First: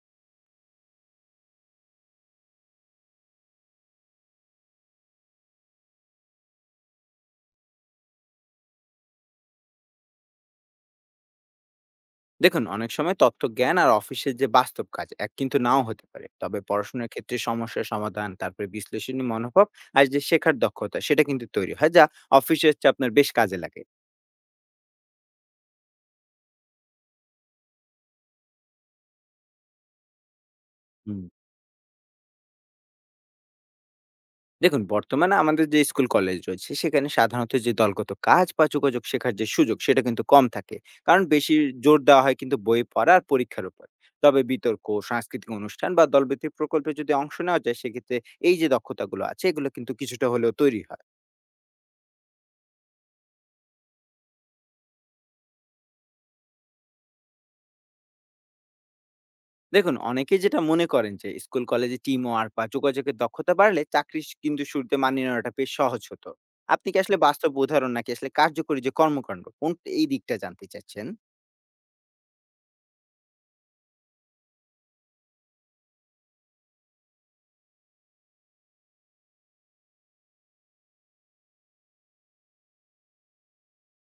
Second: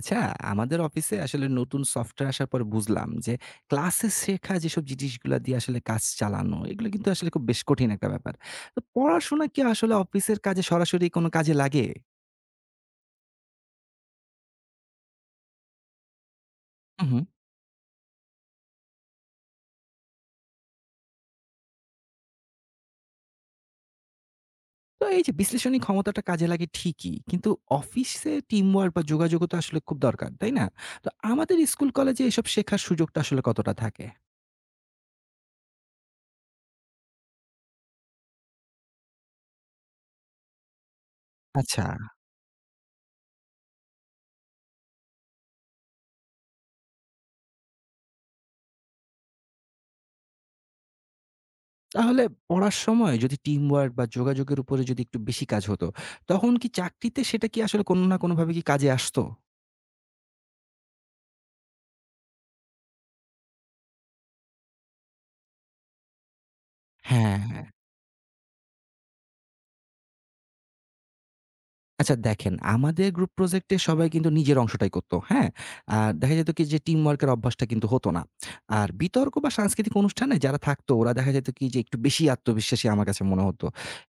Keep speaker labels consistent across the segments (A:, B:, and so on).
A: আচ্ছা, আমাদের অফিসে আসলে নতুন সফটওয়্যার আসার পর বুঝলাম যে ক্লাসে শেখা যেসব জিনিসগুলা দিয়ে আসলে কাজ চালানো এগুলো কিন্তু আসলে খুব বেশ কঠিন একটা ব্যাপার। তো পড়াশোনা কি আসলে অফিসের কাজে সরাসরি কোনো কাজে লাগে?
B: দেখুন, অনেক সময় তথ্য জ্ঞান আর অফিসের যে বাস্তব কাজ এক কিন্তু নাও হতে পারে। তবে
A: হু,
B: পড়াশোনার
A: হু।
B: ক্ষেত্রে সমস্যার সমাধান, তারপরে বিশ্লেষণী মনোভাব আর যে শেখার দক্ষতা, সেটা কিন্তু তৈরি হয়, যা অফিসের চেয়ে আপনার বেশ কাজে লাগে।
A: তো এই যে বিশ্লেষণী ক্ষমতাটা কাজে লাগে ঠিকই। কিন্তু অফিসে টিমওয়ার্ক বা যোগাযোগও তো আসলে খুব দরকার, তাই না? তো
B: হুম,
A: আমাদের স্কুল কলেজে এসব শেখার সুযোগটা আসলে কতটা থাকে?
B: দেখুন, বর্তমানে আমাদের যে স্কুল কলেজ রয়েছে, সেখানে সাধারণত যে দলগত কাজ বা যোগাযোগ শেখার যে সুযোগ, সেটা কিন্তু কম থাকে। কারণ বেশি
A: আচ্ছা।
B: জোর দেওয়া হয় কিন্তু বই পড়া আর পরীক্ষার উপর। তবে বিতর্ক, সাংস্কৃতিক অনুষ্ঠান বা দলভিত্তিক প্রকল্পে যদি অংশ নেওয়া যায়, সেক্ষেত্রে এই যে দক্ষতাগুলো আছে, এগুলো কিন্তু কিছুটা হলেও তৈরি হয়।
A: তাহলে পড়ার সময় যদি টিম ওয়ার্ক বা যোগাযোগের উপরে যদি একটু বেশি কাজ হতো, তখন কি চাকরিতে সেটা কি আসলে কোনো না কোনোভাবে কি কাজে আসতো?
B: দেখুন, অনেকে যেটা মনে করেন যে স্কুল কলেজে টিম ওয়ার্ক বা যোগাযোগের দক্ষতা বাড়লে চাকরি কিন্তু শুরুতে মানিয়ে নেওয়াটা বেশ সহজ হতো। আপনি কি আসলে
A: হ্যাঁ।
B: বাস্তব উদাহরণ নাকি আসলে কার্যকরী যে কর্মকাণ্ড কোন এই দিকটা জানতে চাচ্ছেন?
A: আচ্ছা দেখেন, আমাদের গ্রুপ প্রজেক্টে সবাই কিন্তু নিজের অংশটাই করত, হ্যাঁ? আর দেখা যেত কি যে টিমওয়ার্ক এর অভ্যাসটা কিন্তু হতো না। আর বিতর্ক বা সাংস্কৃতিক অনুষ্ঠানে যারা থাকতো ওরা দেখা যেত কি যে একটু বেশি আত্মবিশ্বাসী আমার কাছে মনে হতো।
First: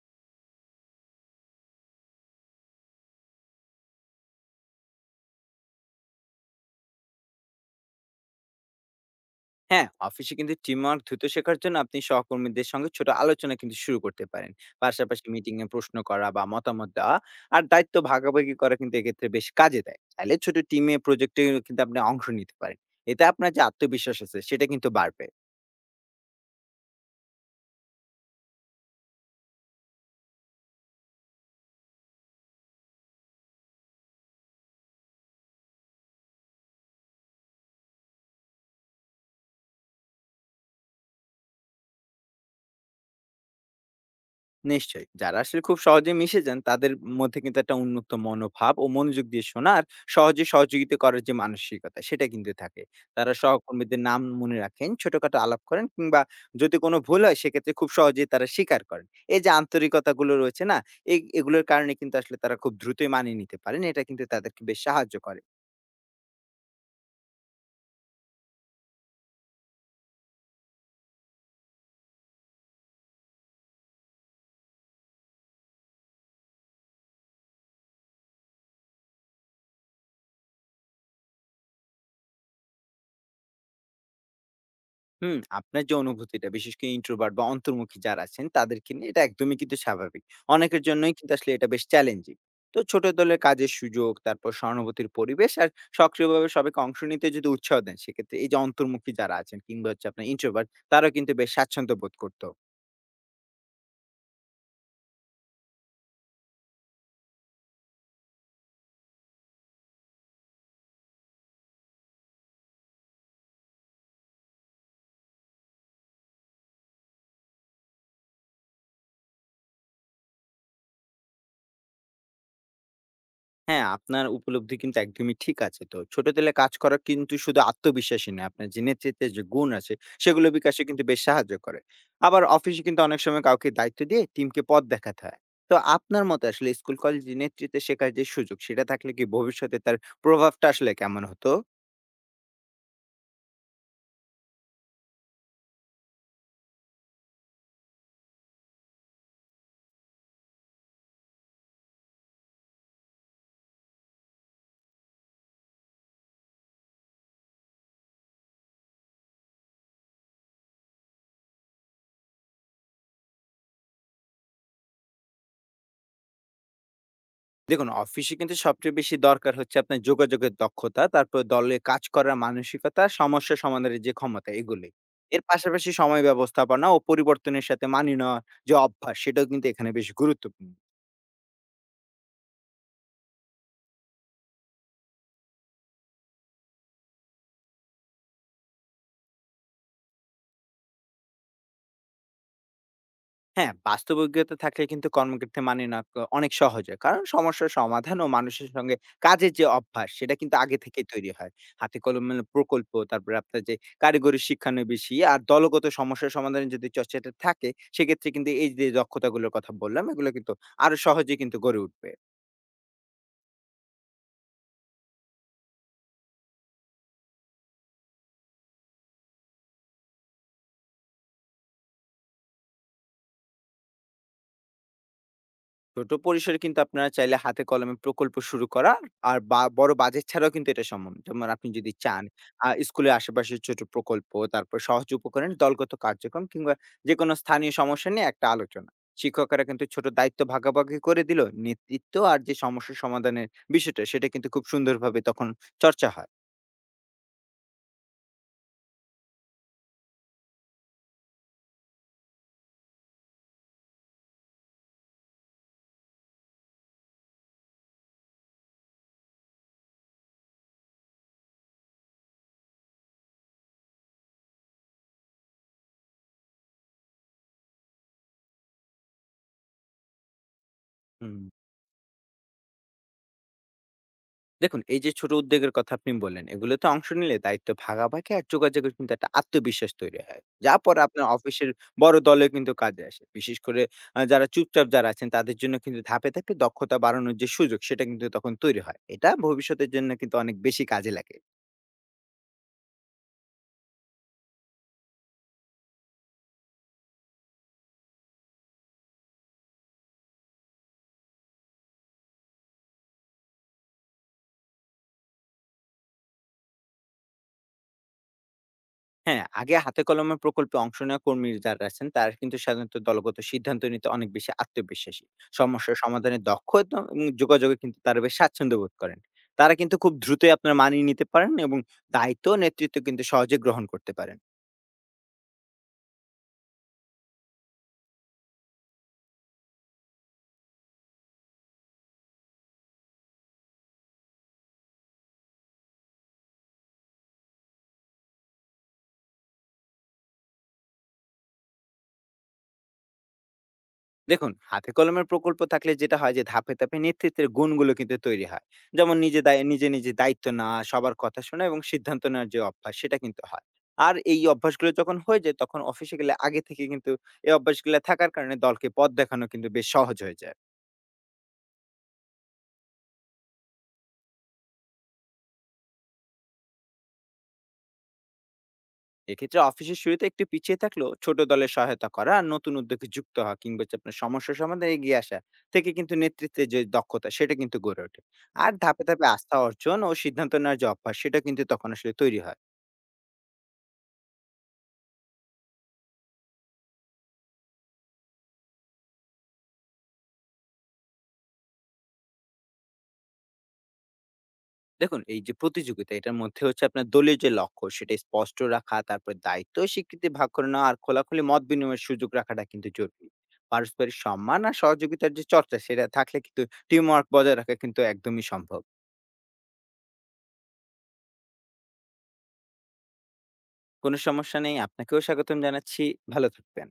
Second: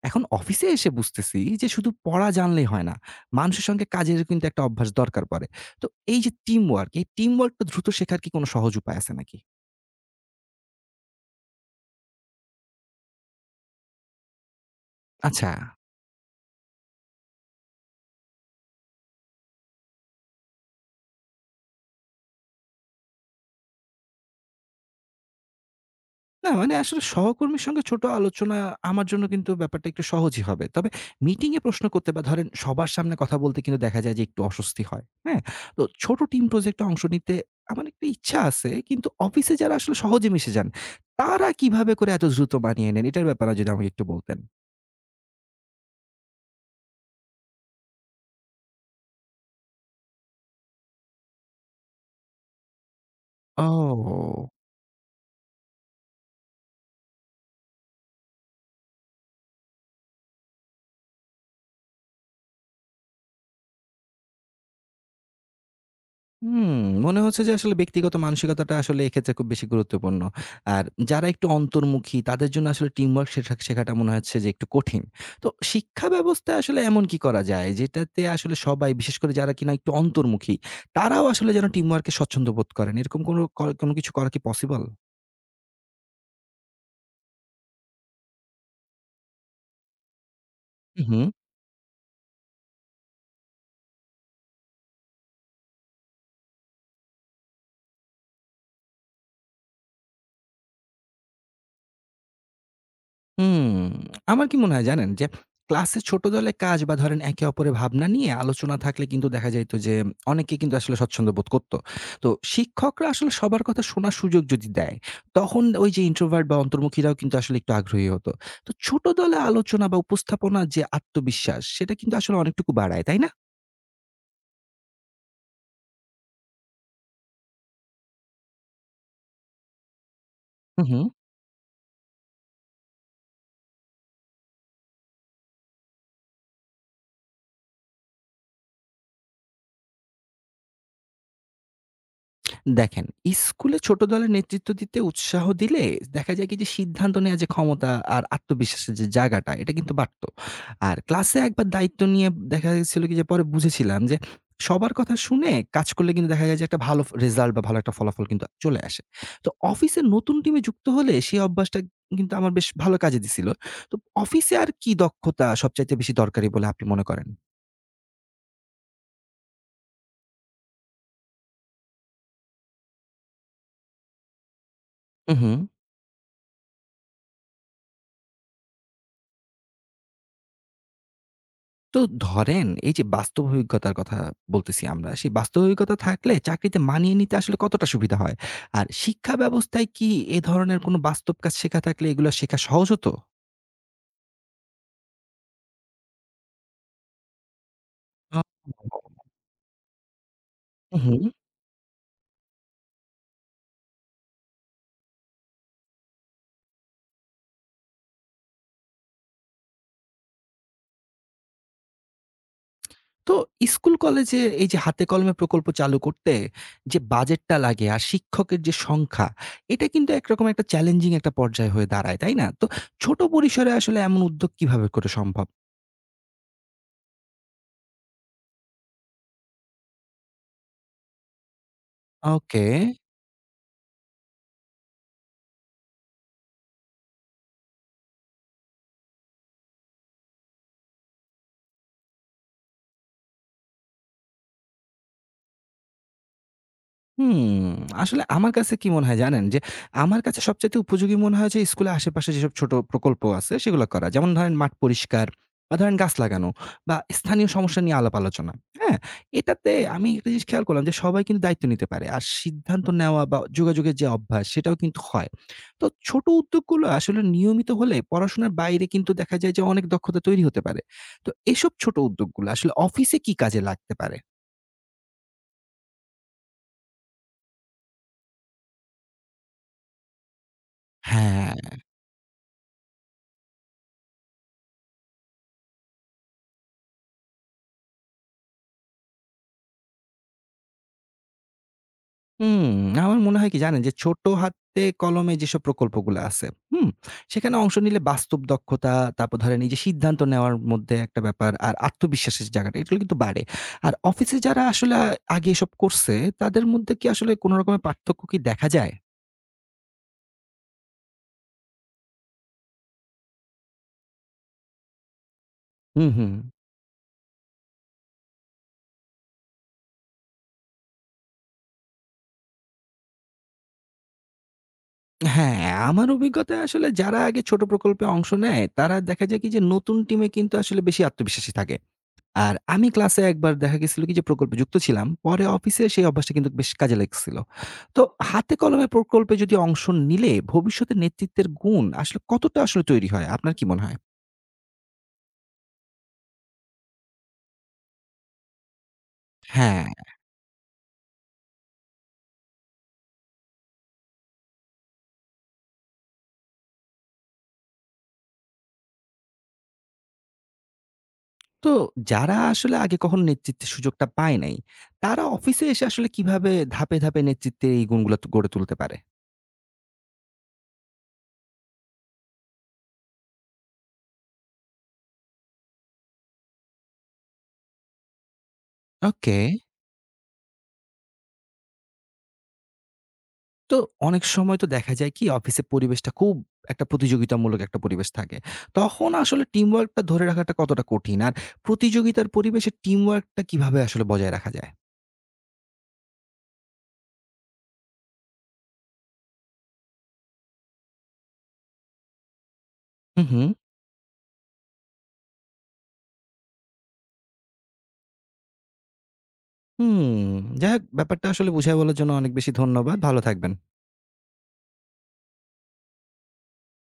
A: এখন অফিসে এসে বুঝতেছি যে শুধু পড়া জানলেই হয় না। মানুষের সঙ্গে কাজেরও কিন্তু একটা অভ্যাস দরকার পড়ে। তো এই যে টিমওয়ার্ক, এই টিমওয়ার্কটা দ্রুত শেখার কি কোনো সহজ উপায় আছে নাকি?
B: হ্যাঁ, অফিসে কিন্তু টিম ওয়ার্ক দ্রুত শেখার জন্য আপনি সহকর্মীদের সঙ্গে ছোট আলোচনা কিন্তু শুরু করতে পারেন। পাশাপাশি
A: আচ্ছা।
B: মিটিং এ প্রশ্ন করা বা মতামত দেওয়া আর দায়িত্ব ভাগাভাগি করা কিন্তু এক্ষেত্রে বেশ কাজে দেয়। চাইলে ছোট টিমে প্রজেক্টে কিন্তু আপনি অংশ নিতে পারেন। এতে আপনার যে আত্মবিশ্বাস আছে, সেটা কিন্তু বাড়বে।
A: না মানে আসলে সহকর্মীর সঙ্গে ছোট আলোচনা আমার জন্য কিন্তু ব্যাপারটা একটু সহজই হবে। তবে মিটিং এ প্রশ্ন করতে বা ধরেন সবার সামনে কথা বলতে কিন্তু দেখা যায় যে একটু অস্বস্তি হয়। হ্যাঁ? তো ছোট টিম প্রজেক্টে অংশ নিতে আমার একটা ইচ্ছা আছে। কিন্তু অফিসে যারা আসলে সহজে মিশে যান, তারা কিভাবে করে এত দ্রুত মানিয়ে নেন? এটার ব্যাপারে যদি আমাকে একটু বলতেন।
B: নিশ্চয়ই। যারা আসলে খুব সহজে মিশে যান, তাদের মধ্যে কিন্তু একটা উন্মুক্ত মনোভাব ও মনোযোগ দিয়ে শোনা আর সহজে সহযোগিতা করার যে মানসিকতা, সেটা কিন্তু থাকে। তারা সহকর্মীদের নাম
A: ও!
B: মনে রাখেন, ছোটখাটো আলাপ করেন, কিংবা যদি কোনো ভুল হয় সেক্ষেত্রে খুব সহজেই তারা স্বীকার করেন। এই যে আন্তরিকতাগুলো রয়েছে না? এ এগুলোর কারণে কিন্তু আসলে তারা খুব দ্রুতই মানিয়ে নিতে পারেন। এটা কিন্তু তাদেরকে বেশ সাহায্য করে।
A: হুম, মনে হচ্ছে যে আসলে ব্যক্তিগত মানসিকতাটা আসলে এক্ষেত্রে খুব বেশি গুরুত্বপূর্ণ। আর যারা একটু অন্তর্মুখী তাদের জন্য আসলে টিমওয়ার্ক শেখাটা মনে হচ্ছে যে একটু কঠিন। তো শিক্ষা ব্যবস্থায় আসলে এমন কি করা যায় যেটাতে আসলে সবাই বিশেষ করে যারা কিনা একটু অন্তর্মুখী তারাও আসলে যেন টিমওয়ার্কে স্বচ্ছন্দ বোধ করেন। এরকম কোনো কিছু করা কি পসিবল?
B: হুম, আপনার যে অনুভূতিটা বিশেষ করে ইন্ট্রোভার্ট বা অন্তর্মুখী যারা আছেন তাদেরকে নিয়ে, এটা একদমই কিন্তু স্বাভাবিক। অনেকের
A: হু,
B: জন্যই
A: হু।
B: কিন্তু আসলে এটা বেশ চ্যালেঞ্জিং। তো ছোট দলের কাজের সুযোগ, তারপর সহানুভূতির পরিবেশ আর সক্রিয়ভাবে সবাইকে অংশ নিতে যদি উৎসাহ দেন, সেক্ষেত্রে এই যে অন্তর্মুখী যারা আছেন কিংবা হচ্ছে আপনার ইন্ট্রোভার্ট, তারাও কিন্তু বেশ স্বাচ্ছন্দ্য বোধ করত।
A: হুম, আমার কি মনে হয় জানেন? যে ক্লাসে ছোট দলে কাজ বা ধরেন একে অপরের ভাবনা নিয়ে আলোচনা থাকলে কিন্তু দেখা যাইত যে অনেকে কিন্তু আসলে স্বচ্ছন্দ বোধ করত। তো শিক্ষকরা আসলে সবার কথা শোনার সুযোগ যদি দেয়, তখন ওই যে ইন্ট্রোভার্ট বা অন্তর্মুখীরাও কিন্তু আসলে একটু আগ্রহী হতো। তো ছোট দলে আলোচনা বা উপস্থাপনার যে আত্মবিশ্বাস সেটা কিন্তু আসলে অনেকটুকু বাড়ায়, তাই না?
B: হ্যাঁ, আপনার উপলব্ধি কিন্তু একদমই ঠিক আছে। তো ছোট দলে কাজ করা কিন্তু শুধু আত্মবিশ্বাসী নয়, আপনার যে নেতৃত্বের যে গুণ আছে, সেগুলো বিকাশে
A: হু, হু।
B: কিন্তু বেশ সাহায্য করে। আবার অফিসে কিন্তু অনেক সময় কাউকে দায়িত্ব দিয়ে টিমকে পথ দেখাতে হয়। তো আপনার মতে আসলে স্কুল, কলেজে নেতৃত্বে শেখার যে সুযোগ, সেটা থাকলে কি ভবিষ্যতে তার প্রভাবটা আসলে কেমন হতো?
A: দেখেন, স্কুলে ছোট দলের নেতৃত্ব দিতে উৎসাহ দিলে দেখা যায় কি যে সিদ্ধান্ত নেওয়ার যে ক্ষমতা আর আত্মবিশ্বাসের যে জায়গাটা এটা কিন্তু বাড়তো। আর ক্লাসে একবার দায়িত্ব নিয়ে দেখা গেছিল কি যে পরে বুঝেছিলাম যে সবার কথা শুনে কাজ করলে কিন্তু দেখা যায় যে একটা ভালো রেজাল্ট বা ভালো একটা ফলাফল কিন্তু চলে আসে। তো অফিসে নতুন টিমে যুক্ত হলে সেই অভ্যাসটা কিন্তু আমার বেশ ভালো কাজে দিছিল। তো অফিসে আর কি দক্ষতা সবচাইতে বেশি দরকারি বলে আপনি মনে করেন?
B: দেখুন, অফিসে কিন্তু সবচেয়ে বেশি দরকার হচ্ছে আপনার যোগাযোগের দক্ষতা, তারপর দলে কাজ করার মানসিকতা, সমস্যা সমাধানের যে ক্ষমতা, এগুলি। এর
A: উহু।
B: পাশাপাশি সময় ব্যবস্থাপনা ও পরিবর্তনের সাথে মানিয়ে নেওয়ার যে অভ্যাস, সেটাও কিন্তু এখানে বেশ গুরুত্বপূর্ণ।
A: তো ধরেন এই যে বাস্তব অভিজ্ঞতার কথা বলতেছি আমরা, সেই বাস্তব অভিজ্ঞতা থাকলে চাকরিতে মানিয়ে নিতে আসলে কতটা সুবিধা হয়? আর শিক্ষা ব্যবস্থায় কি এ ধরনের কোনো বাস্তব কাজ শেখা থাকলে এগুলা শেখা সহজ হতো?
B: হ্যাঁ, বাস্তব অভিজ্ঞতা থাকলে কিন্তু কর্মক্ষেত্রে মানিয়ে নেওয়া অনেক সহজ হয়। কারণ সমস্যার সমাধান ও মানুষের সঙ্গে কাজের যে অভ্যাস, সেটা কিন্তু আগে
A: হু,
B: থেকেই
A: হু।
B: তৈরি হয়। হাতে কলমে প্রকল্প, তারপরে আপনার যে কারিগরি শিক্ষানবিশি আর দলগত সমস্যা সমাধানের যদি চর্চাটা থাকে, সেক্ষেত্রে কিন্তু এই যে দক্ষতাগুলোর কথা বললাম, এগুলো কিন্তু আরো সহজে কিন্তু গড়ে উঠবে।
A: তো স্কুল কলেজে এই যে হাতে কলমে প্রকল্প চালু করতে যে বাজেটটা লাগে আর শিক্ষকের যে সংখ্যা, এটা কিন্তু একরকম একটা চ্যালেঞ্জিং একটা পর্যায় হয়ে দাঁড়ায়, তাই না? তো ছোট পরিসরে আসলে এমন উদ্যোগ কিভাবে করে সম্ভব?
B: ছোট পরিসরে কিন্তু আপনারা চাইলে হাতে কলমে প্রকল্প শুরু করা আর বড় বাজেট ছাড়াও কিন্তু এটা সম্ভব। যেমন আপনি যদি চান,
A: ওকে।
B: স্কুলের আশেপাশে ছোট প্রকল্প, তারপর সহজ উপকরণ, দলগত কার্যক্রম, কিংবা যে কোনো স্থানীয় সমস্যা নিয়ে একটা আলোচনা। শিক্ষকরা কিন্তু ছোট দায়িত্ব ভাগাভাগি করে দিল, নেতৃত্ব আর যে সমস্যা সমাধানের বিষয়টা, সেটা কিন্তু খুব সুন্দরভাবে তখন চর্চা হয়।
A: হুম, আসলে আমার কাছে কি মনে হয় জানেন? যে আমার কাছে সবচাইতে উপযোগী মনে হয় যে স্কুলের আশেপাশে যেসব ছোট প্রকল্প আছে সেগুলো করা। যেমন ধরেন মাঠ পরিষ্কার বা ধরেন গাছ লাগানো বা স্থানীয় সমস্যা নিয়ে আলাপ আলোচনা। হ্যাঁ? এটাতে আমি একটা জিনিস খেয়াল করলাম যে সবাই কিন্তু দায়িত্ব নিতে পারে। আর সিদ্ধান্ত নেওয়া বা যোগাযোগের যে অভ্যাস সেটাও কিন্তু হয়। তো ছোট উদ্যোগগুলো আসলে নিয়মিত হলে পড়াশোনার বাইরে কিন্তু দেখা যায় যে অনেক দক্ষতা তৈরি হতে পারে। তো
B: হুম,
A: এসব ছোট উদ্যোগগুলো আসলে অফিসে কি কাজে লাগতে পারে?
B: দেখুন, এই যে ছোট উদ্যোগের কথা আপনি বললেন, এগুলোতে অংশ নিলে দায়িত্ব ভাগাভাগি আর যোগাযোগের কিন্তু একটা আত্মবিশ্বাস তৈরি হয়, যা পরে আপনার
A: হ্যাঁ।
B: অফিসের বড় দলে কিন্তু কাজে আসে। বিশেষ করে যারা চুপচাপ যারা আছেন, তাদের জন্য কিন্তু ধাপে ধাপে দক্ষতা বাড়ানোর যে সুযোগ, সেটা কিন্তু তখন তৈরি হয়। এটা ভবিষ্যতের জন্য কিন্তু অনেক বেশি কাজে লাগে।
A: হুম, আমার মনে হয় কি জানেন? যে ছোট হাতে কলমে যেসব প্রকল্পগুলো আছে, হুম? সেখানে অংশ নিলে বাস্তব দক্ষতা, তারপর ধরেন এই যে সিদ্ধান্ত নেওয়ার মধ্যে একটা ব্যাপার আর আত্মবিশ্বাসের যে জায়গাটা এগুলো কিন্তু বাড়ে। আর অফিসে যারা আসলে আগে এসব করছে তাদের মধ্যে কি আসলে কোন রকমের পার্থক্য কি দেখা যায়?
B: হ্যাঁ, আগে হাতে কলমে প্রকল্পে অংশ নেওয়া কর্মী যারা আছেন, তারা কিন্তু সাধারণত দলগত সিদ্ধান্ত নিতে অনেক বেশি আত্মবিশ্বাসী, সমস্যা
A: হুম, হুম।
B: সমাধানে দক্ষ এবং যোগাযোগে কিন্তু তারা বেশ স্বাচ্ছন্দ্য বোধ করেন। তারা কিন্তু খুব দ্রুতই আপনার মানিয়ে নিতে পারেন এবং দায়িত্ব ও নেতৃত্ব কিন্তু সহজে গ্রহণ করতে পারেন।
A: হ্যাঁ, আমার অভিজ্ঞতায় আসলে যারা আগে ছোট প্রকল্পে অংশ নেয় তারা দেখা যায় কি যে নতুন টিমে কিন্তু আসলে বেশি আত্মবিশ্বাসী থাকে। আর আমি ক্লাসে একবার দেখা গেছিল কি যে প্রকল্পে যুক্ত ছিলাম। পরে অফিসে সেই অভ্যাসটা কিন্তু বেশ কাজে লাগছিল। তো হাতে কলমে প্রকল্পে যদি অংশ নিলে ভবিষ্যতে নেতৃত্বের গুণ আসলে কতটা আসলে তৈরি হয়? আপনার কি মনে হয়?
B: দেখুন, হাতে কলমের প্রকল্প থাকলে যেটা হয় যে ধাপে ধাপে নেতৃত্বের গুণগুলো কিন্তু তৈরি হয়। যেমন নিজে দায়
A: হ্যাঁ,
B: নিজে নিজে দায়িত্ব না, সবার কথা শোনা এবং সিদ্ধান্ত নেওয়ার যে অভ্যাস, সেটা কিন্তু হয়। আর এই অভ্যাসগুলো যখন হয়ে যায়, তখন অফিসে গেলে আগে থেকে কিন্তু এই অভ্যাসগুলো থাকার কারণে দলকে পথ দেখানো কিন্তু বেশ সহজ হয়ে যায়।
A: তো যারা আসলে আগে কখনো নেতৃত্বের সুযোগটা পায় নাই, তারা অফিসে এসে আসলে কিভাবে ধাপে, ধাপে নেতৃত্বের এই গুণগুলা গড়ে তুলতে পারে?
B: এক্ষেত্রে অফিসের শুরুতে একটু পিছিয়ে থাকলেও ছোট দলের সহায়তা করা আর নতুন উদ্যোগে যুক্ত হওয়া, কিংবা হচ্ছে আপনার সমস্যা সমাধানে এগিয়ে আসা থেকে কিন্তু নেতৃত্বের যে দক্ষতা, সেটা কিন্তু গড়ে ওঠে। আর ধাপে ধাপে
A: ওকে।
B: আস্থা অর্জন ও সিদ্ধান্ত নেওয়ার যে অভ্যাস, সেটা কিন্তু তখন আসলে তৈরি হয়।
A: তো অনেক সময় তো দেখা যায় কি অফিসের পরিবেশটা খুব একটা প্রতিযোগিতামূলক একটা পরিবেশ থাকে। তখন আসলে টিমওয়ার্কটা ধরে রাখাটা কতটা কঠিন? আর প্রতিযোগিতার পরিবেশে টিমওয়ার্কটা কিভাবে আসলে বজায় রাখা যায়?
B: দেখুন, এই যে প্রতিযোগিতা, এটার মধ্যে হচ্ছে আপনার দলীয় যে লক্ষ্য, সেটা স্পষ্ট রাখা, তারপর দায়িত্ব ও স্বীকৃতি ভাগ করে নেওয়া আর খোলাখুলি মত বিনিময়ের সুযোগ রাখাটা কিন্তু
A: হুম,
B: জরুরি।
A: হুম।
B: পারস্পরিক সম্মান আর সহযোগিতার যে চর্চা, সেটা থাকলে কিন্তু টিম ওয়ার্ক বজায় রাখা কিন্তু একদমই সম্ভব।
A: হুম, যাই হোক ব্যাপারটা আসলে বুঝায় বলার জন্য অনেক বেশি ধন্যবাদ। ভালো থাকবেন।
B: কোনো সমস্যা নেই, আপনাকেও স্বাগতম জানাচ্ছি। ভালো থাকবেন।